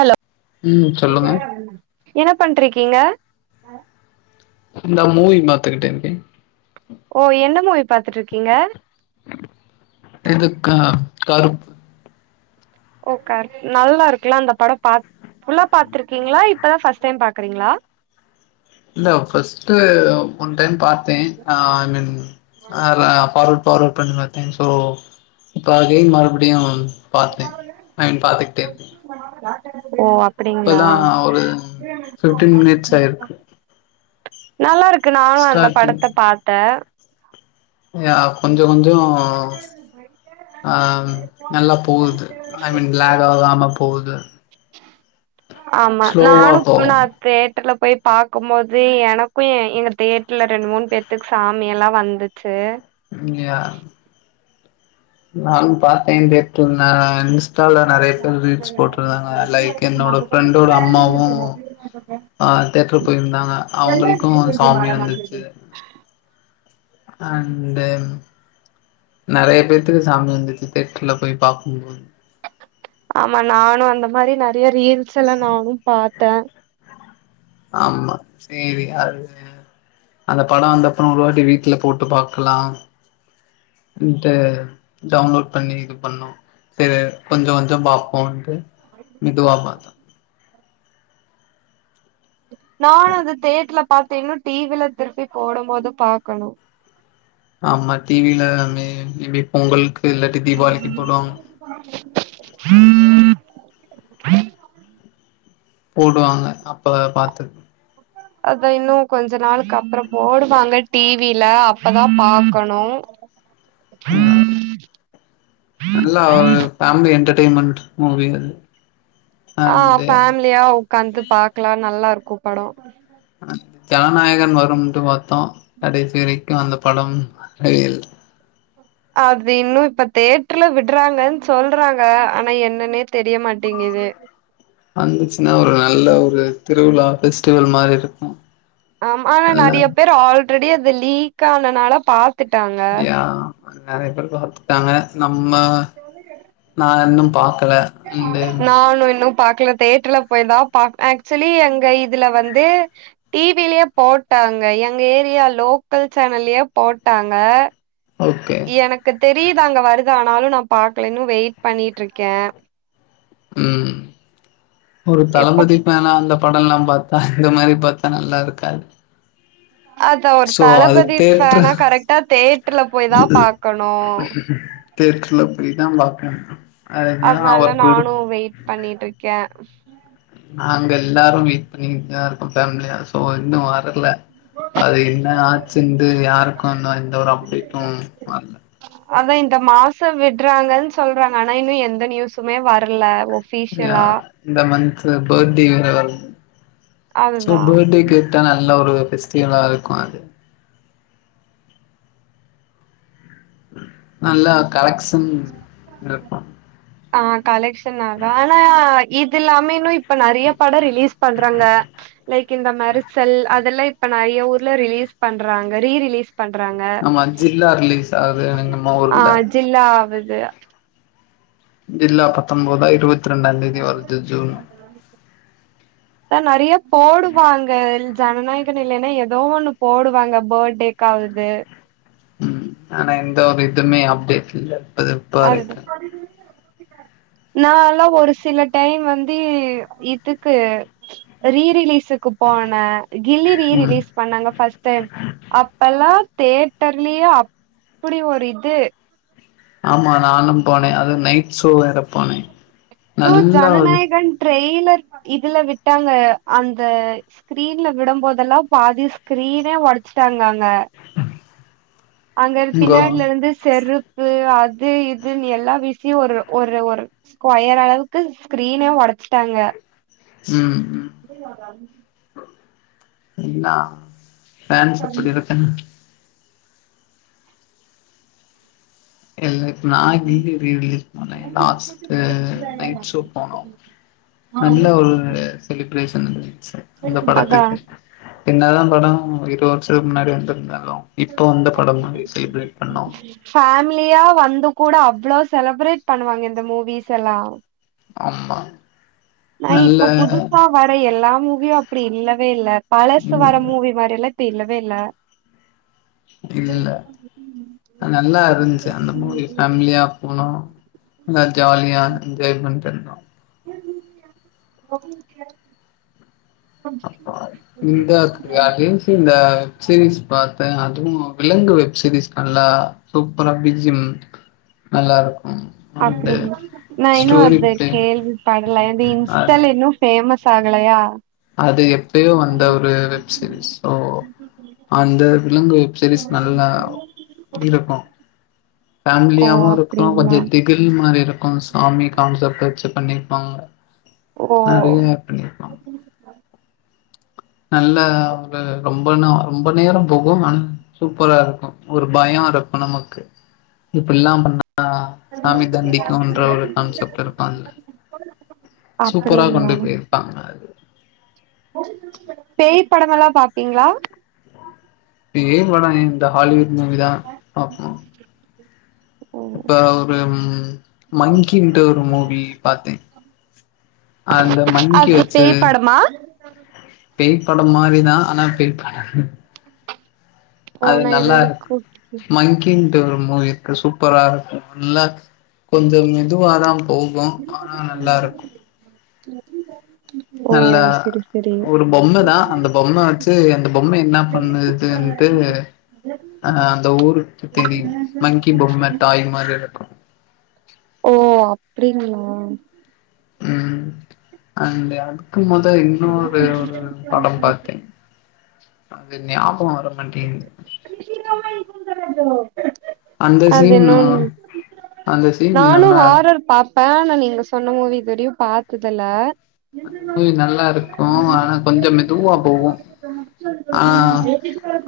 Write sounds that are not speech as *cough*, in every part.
hello ம் சொல்லுங்க என்ன பண்ட்ருக்கீங்க நா மூவி மாத்திக்கிட்டேன்ருக்க ஓ என்ன மூவி பாத்துட் ருக்கீங்க இதுக்கா கருப் ஓ கருப் நல்லா இருக்குல்ல அந்த படம் பாத் ஃபுல்லா பாத்துருக்கீங்ளா இப்பதா ஃபஸ்ட் டைம் பாக்குறீங்களா இல்ல ஃபஸ்ட்டு ஒன் டைம் பாத்தே ஆ ஐ மீன் ஆ ஃபார்வட் ஃபார்வட் பண்ணி பாத்தெ ஸோ இப்ப அகேய்ன் மறுபடியு பாத்தே அயின் பாத்துக்கிட்டே இருக்க ஓ அப்படிங்ளா ஒரு ஃபிப்டீன் மினிட்ஸ் ஆயிருக்கு நல்லா ருக்கு நானு அந்த ஸ்டார்டிங் படத்த பாத்தே ஏ கொஞ்ச கொஞ்ச ஆ நல்லா போகுது ஐ மீன் பிலாக் ஆகாம போவுது ஆமா நானு போவு புனாக் தேட்டர்ல போய் பாக்கும் போது எனக்கு எங்க தேட்டர்ல ரெண்டு மூணு பேத்துக்கு சாமியெல்லா வந்துச் சே உண்ம்யா நானும் பாத்தே தேவ் இருந்தாக இன்ஸ்டால நெறைய பேர் ரீல்ஸ் போட்ருந்தாங்க லைக் என்னோட ஃப்ரெண்டோட அம்மாவு வாங்குட்தே ஆ தேட்ருக்கு போயிருந்தாங்க அவங்களுக்கு சாமி வந்துச்சு அண்டு நெறைய பேத்துக்கு சாமி வந்துச்சு தேட்டுர்ல போய் பாக்கும்போது ஆமா நானு அந்த மாரி நெறைய ரீல்ஸ் எல்லா நானும் பாத்தே ஆமா சேரி அது சேரி அந்த படொ வந்த அப்றொ ஒரு வாட்டி வீட்ல போட்டு பாக்லா ன்ட்டு டவுன்லோட் பண்ணி இது பண்ணு செரி கொஞ்ச கொஞ்ச பாப்போன்டு மிதுவா பாத்த நானு அத தேட்டர்ல பாத்த இன்னு டிவில திருப்பி போடும் போது பாக்கணு ஆமா டிவில எல்லாமே மேபி பொங்கலுக்கு இல்லாட்டி தீபாளிக்கு போடுவாங்க உம் போடுவாங்க அப்ப பாத்து அத இன்னு கொஞ்ச நாளுக்கு அப்றொ போடுவாங்க டிவில அப்பதா பாக்கணு ஆ ஆ நல்லா ஒரு ஃபேமிலி என்டர்டெயின்மென்ட் மூவி இது ஆ ஃபேமிலியா ஒக்காந்து பாக்கலா நல்லா இருக்கு படோ ஜனநாயகன் வரும்ட்டு பாத்தோ கடைசி வரைக்கு அந்த படம் ட்ரயல் அது இன்னோ இப்ப தேட்டுர்ல விடுறாங்கன்னு சொல்றாங்க ஆனா என்னன்னே தெரியமாட்டேங்குது வந்துச்சுன்னா ஒரு நல்ல ஒரு திருவிழா பெபஸ்டிவல் மாரி இருக்கோ ஆமா ஆனா நறைய பேர் ஆல்ரெடி அது லீக் ஆனனால பாக் யா நறைய பேரு பாத்துட்டாங்க நம்ம நா இன்னு பாக்கல அண்டு நானு இன்னும் பாக்கல தேட்டர்ல போயிதா பாக் ஆக்சுவலி அங்க இதுல வந்து டி விலயே போட்டாங்க எங்க ஏரியா லோக்கல் சேனல்லயே போட்டாங்க ஓகே எனக்கு தெரியுது அங்க வருது ஆனாலு நா பாக்கல இன்னு வெயிட் பண்ணிட்ருக்கே ம் ஒரு எப்ப தளபதி வேனா அந்த படோ எல்லா பாத்தா இந்த மாரி பாத்தா நல்லா இருக்காது அதா ஒரு சோ அது தளபதி ஃபேனா தேட்ரு கரெக்டா தேட்ருல போய் தா பாக்கணோ தேட்ரல போய்தா பாக்கனு அதனால நானு வெயிட் பண்ணிட்ருக்கே நாங்க எல்லாரோ வெய்ட் பண்ணிக்கட்டுதா இருக்கோ ஃபேமிலியா சோ இன்னோ வரல அது என்ன ஆச்சுன்ட்டு யாருக்கோ இன்னு எந்த ஒரு அப்டேட்டோ வர்ல அதா இந்த மாசோ விடுறாங்கன்னு சொல்றாங்க ஆனா இன்னு எந்த நியூஸுமே வர்ல அப்புடியா இந்த மந்த்து பர்டே வேற வர்து சோ அதுதா பர்டே கிஃப்டா நல்ல ஒரு பெஸ்டிவலா இருக்கோ அது நல்லா கலெக்ஷன் இருக்கோ ஆ கலக்ஷன் ஆகோ ஆனா இதுல்லாமே இன்னோ இப் ப நறீய படோ ரிலீஸ் பண்றாங்க லைக் கிந்த மெரசல் அதெல்லா இப்ப நறைய ஊர்ல ரிலீஸ் பண்றாங்க ரீ ரிலீஸ் பண்றாங்க ஆமா ஜில்லா ரிலீஸ் ஆகுது நம்ம ஆ ஊர்ல ஜில்லா ஆவுது ஜில்லா பத்தொன்பதா இருவத்த ரெண்டாந்தேதி வருது ஜூன் தா நறைய போடுவாங்க ஜனநாயகன் இல்லன்னா எதோ ஒண்ணு போடுவாங்க பர்த்டே க்காவுது உம் ஆனா எந்த ஒரு இதுவுமே அப்டேட் இல்ல இப்பது இப்ப அதுதா வரைக்கு நால்லா ஒரு சில டைம் வந்து இதுக்கு ரீ ரிலீஸிக்கு போன கில்லி ரீ ம் ரிலீஸ்க் பண்ணாங்க பஸ்ட் டைம் அப்பல்லா தேட்டர்லயே அப்புடி ஒரு இது ஆமா நானு போனே அது நைட் ஷோ வேற போனே இதோ நல்ல ஒரு ஜனநாயகன் ட்ரெய்லர் இதுல விட்டாங்க அந்த ஸ்கீரின்ல விடம்போதெல்லா பாதி ஸ்கிரீனே ஒடச்சுட்டாங்க அங்க அங்க கோ பின்னாடிலர்ந்து செருப்பு அது இதுன்னு எல்லா வீசியோ ஒரு ஒரு ஒரு ஸ்கொயர் அளவுக்கு ஸ்கிரீனே ஒடச்சுட்டாங்க ம் ம் நீங்களா டான்ஸ் எப்புடி இருக்கு இல்ல நா கில்லி ரீ ரிலீஸ்க்கு போனே லாஸ்ட்டு நைட் ஷோ போனோ நல்ல ஒரு செலிப்ரேஷன் இருந்துச்சு அந்த அதா படத்துக்கு என்னதா பட இரு வருஷத்துக்கு முன்னாடி வந்திருந்தாலு இப்போ வந்த படம் மாதிரி செலிப்ரேட் பண்ணோ ஃபேமிலியா வந்து கூட அவ்வளோ செலப்ரேட் பண்ணுவாங்க இந்த மூவிஸ் எல்லா ஆம்மா நல்ல அட எல்லா மூவியு அப்படி இல்லவே இல்ல பழசு வர மூவி மாரில்லா இப்டி இல்லவே இல்ல இல்ல நல்லா இருந்துச்சு அந்த மூவி *unintelligible* ஃபேமிலியா போனோ நல்லா ஜாலியா என்ஜாய் பண்ணிட்டு வந்தோ *unintelligible* இந்தாக் யாகேஷ் இந்த வெப்சீரிஸ் பாத்த அதுவு விலங்கு வெப்சீரிஸ் பண்லா சூப்பரா பி்ஜியம் நல்லாருக்கு அப்டிங்க நா இன்னு அப்டி கேள்வி படல அது அ இன்ஸ்டால இன்னு ஃபேமஸ் ஆகலயா அது எப்பவே வந்த ஒரு வெப்சீரிஸ் சோ அந்த விலங்கு வெப்சீரிஸ் நல்லா இருக்கு ஓ ஃபேமிலியாவு இருக்கு அப்டிங்களா கொஞ்ச தில் வில் மாரி இருக்கு சாமி கான்சப்ட் வச்சு பண்ணிருப்பாங்க ஓ நெறைய யூனிபார்ம் நல்ல ஒரு ரொம்ப நா ரொம்ப நேரோ போகு ஒன் சூப்பரா இருக்கு ஒரு பயோ இருக்கு நமளுக்கு இப்ப எல்லா பண்ணா சாமி தண்டிக்கும்ன்ற ஒரு கான்செப்ட் இருக்கும்ல சூப்பரா அப்டிங்களா கொண்டு போயிர் பாங்க அது பேய் படமல்லா பாப்பீங்களா பேய் படோ இந்த ஹாலிவுட் மூவி தா பாப்போ ஓ இப்ப ஒரு மங்கிட்ட ஒரு மூவி பாத்தே அந்த மங்கி அது வச்சு பேய் படமா பேய் படம் மாரிதா ஆனா பேய் பட ஓ அது நா இது நல்லாருக்கு வரைக்கு மங்கி கிளிங்டு ஒரு மூவி இருக்கு சூப்பரா இருக்கு நல்லா கொஞ்ச மெதுவாதா போகு ஆனா நல்லாருக்கு ஓ நல்லா சரி *inaudible* ஒரு பொம்மதா அந்த பொம்ம வச்சு அந்த பொம்ம என்ன பண்ணுதுனுட்டு அ அந்த ஊருக்கு தெரியு மங்கி பொம்ம டாய் மாரி இருக்கு ஓ அப்டிங்களா ம் அந்த அதுக்கு மொத இன்னொரு ஒரு படம் பாத்தே அது ஞாபக வர மாட்டேங்குது அந்த அது சீன் நோன் அந்த சீன் நானு நல்லா ஹாரர் பாப்பே ஆனா நீங்க சொன்ன மூவி இதுவரயு பாத்ததுல்ல அந்த மூவி நல்லா இருக்கு ஆனா கொஞ்சோ மெதுவா போகு ஆனா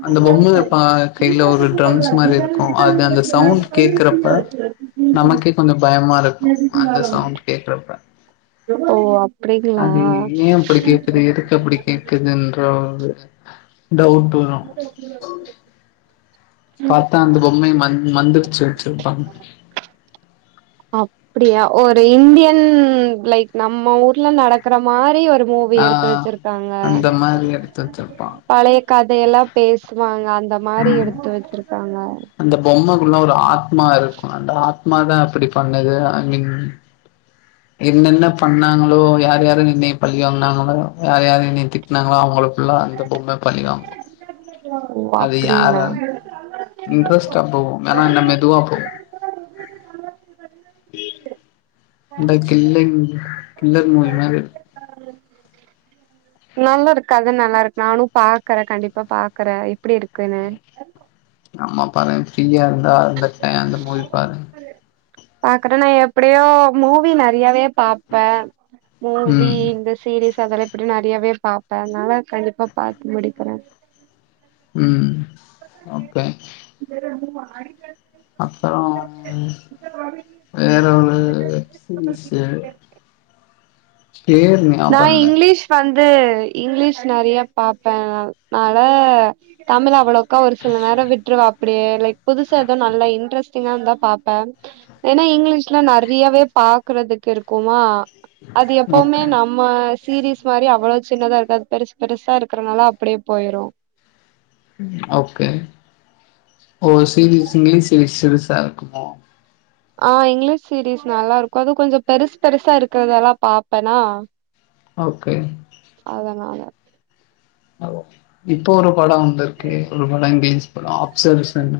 அந்த பொம்மைப்பா கையில ஒரு ட்ரம்ஸ் மாரிருக்குஅது அந்த சவுண்ட் கேக்குறப்ப நமக்கே கொஞ்சோ பயமா இருக்கு அந்த சவுண்ட் கேக்குறப்ப ஓ அப் அது ஏ அப்டி கேக்குது எதுக்கு அப்படி கேக்குதுன்ற டவுட் வரு பாத்தா அந்த பொம்மைய மந் மந்திரிச்சு வச்சிருப்பாங்க அப்டியா ஒரு இந்தியன் லைக் நம்ம ஊர்ல நடக் க்குற மாரி ஒரு மூவி ஆ எடுத்து வச்சிருக்காங்க அந்த மாரி எடுத்து வச்சிருப்பா பழைய கதையெல்லா பேச்வாங்க அந்த மாரி எடுத்து வச்சிருக்காங்க அந்த பொம்மக்குல்ல ஒரு ஆத்மா இருக்கு அந்த ஆத்மா தா அப்டி பண்ணுது ஐ மீன் என்னென்ன பண்ணாங்களோ யார் யார் என்னைய பழி வாங்னாங்களோ யார் யாரு எனய திட் ட்னாங்களோ அவங்கள ஃபுல்லா அந்த பொம்ம பழிவாங்கு ஓ அப்டிங்ளா இன்ட்ரெஸ்டா போகு ஆன என்ன மெதுவா போகு இந்த கில்லிங் கில்லர் மூவி மாரி நல்லாருக்கு கத நல்லா இருக்கு நானு பாக்கறே கண்டிப்பா பாக்கறே இப்டி இருக்குனு நம்ம பாருங்க ஃப்ரீயா இருந்தா அந்த சேன்ல மூவி பாருங்க பாக்கறே நா எப்டியு மூவி நறையாவே பாப்பே மூவி ம் இந்த சீரிஸ் அதெல்ல எப்டி நறையவே பாப்பே அனால கண்டிப்பா பாத்து முடிக்கிறே ம் ஓகே *unintelligible* அப்பறோ வேற ஒரு வெப் சீரீஷு ஹியர்னு நா இங்லீஷ் வந்து இங்லீஷ் நறியா பாப்பே அன்னால தமிழ் அவ்வளோக்கா ஒரு சில நேரோ விட்ருவ அப் அப்பிடியே லைக் புதுசா எதோ நல்லா இன்ட்ரெஸ்டிங்கார்ந்தா பாப்பே ஏனா இங்கிலீஷ்ல நறியவே பாக்குறதுக்கு இருக்குமா அது எப்போவுமே ஓகே நம் நம்ம சீரீஸ் மாரி அவ்ளோ சின்னதா இருக்காது பெருஸ் பெருசா இருக்கறனால அப்டே போய்ரு ம் ஓகே உங்க சீரிஸ் இங்லிஷ் இதில் சிருசா இருக்குமோ ஆ இங்லீஷ் சீரீஸ் நல்லா இருக்கு அது கொஞ்சோ பெருஸ் பெருசா இருக்கறதெல்லா பாப்பெனா ஓகே அதனால ஆ ஓகே இப்போ ஒரு படோ இந்த கே னு ஒரு படோ இங்லிஷ் படோ ஆப்சர்ஷன்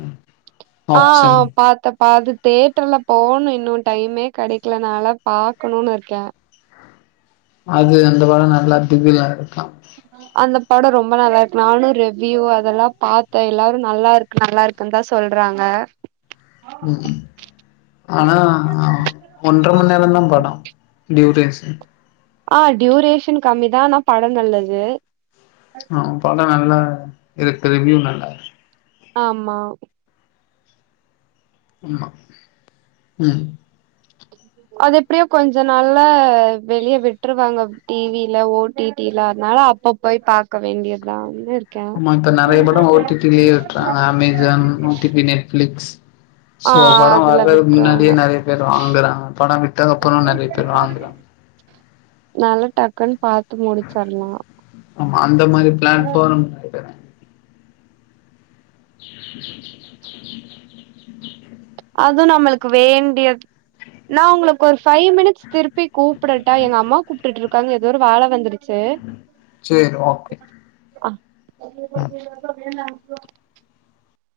ஆப்ஷன் பாத்த பாது தேட்ருல போணு இன்னு டைமே கெடைக்கில நாலா பாக்கணுன் இர்க்கே அது அந்த படோ நல்லா திகிலா இருக்கா அந்த படோ ரொம்ப நல்லா இருக்கு நானு ரிவ்யூ அதெல்லா பாத்தே எல்லாரு நல்லாருக் நல்லா இருக்குன் தா சொல்றாங்க ம் ஆனா ஒன்ரமண் நேரோ தா படோ டியுரேஷன் ஆ டியூரேஷன் கம்மிதா ஆனா படோ நல்லது ஆ படோ நல்லா இருக்கு ரிவியூ நல்லா இரு ஆமா *unintelligible* ம் அதெப்டியோ கொஞ்ச நாள்ல வெளிய விட்ருவாங்க டிவில ஓ டி டி ல அதனால அப்பப் போய் பாக்க வேண்டியதா இருக்கே ஆமா இப்ப நெறய படோ ஓ டி டி லேயே விட்றாங்க Amazon O T T Netflix ஆ சோ படோ அதுல வர்றதுக் விட்டுருவாங்க முன்னாடியே நெறய பேர் வாங்குறாங்க படோ விட்டக்கப்புறோ நெறய பேர் வாங்குறாங்க நல்லா டக்குன்னு பாத்து முடிச்சர்லா ஆமா அந்த மாரி பிளான் போடனு நெனக்கிறே அது நம்மளுக்கு வேண்டியது நா உங்குளுக் ஒரு ஃபைவ் மினிட்ஸ் திருப்பி கூப்டட்டா எங்க அம்மா கூப்டுட் இருக்காங்க ஏதோ ஒரு வேல வந்துடுச் சு சேரி ஓகே ஆ ம் *unintelligible*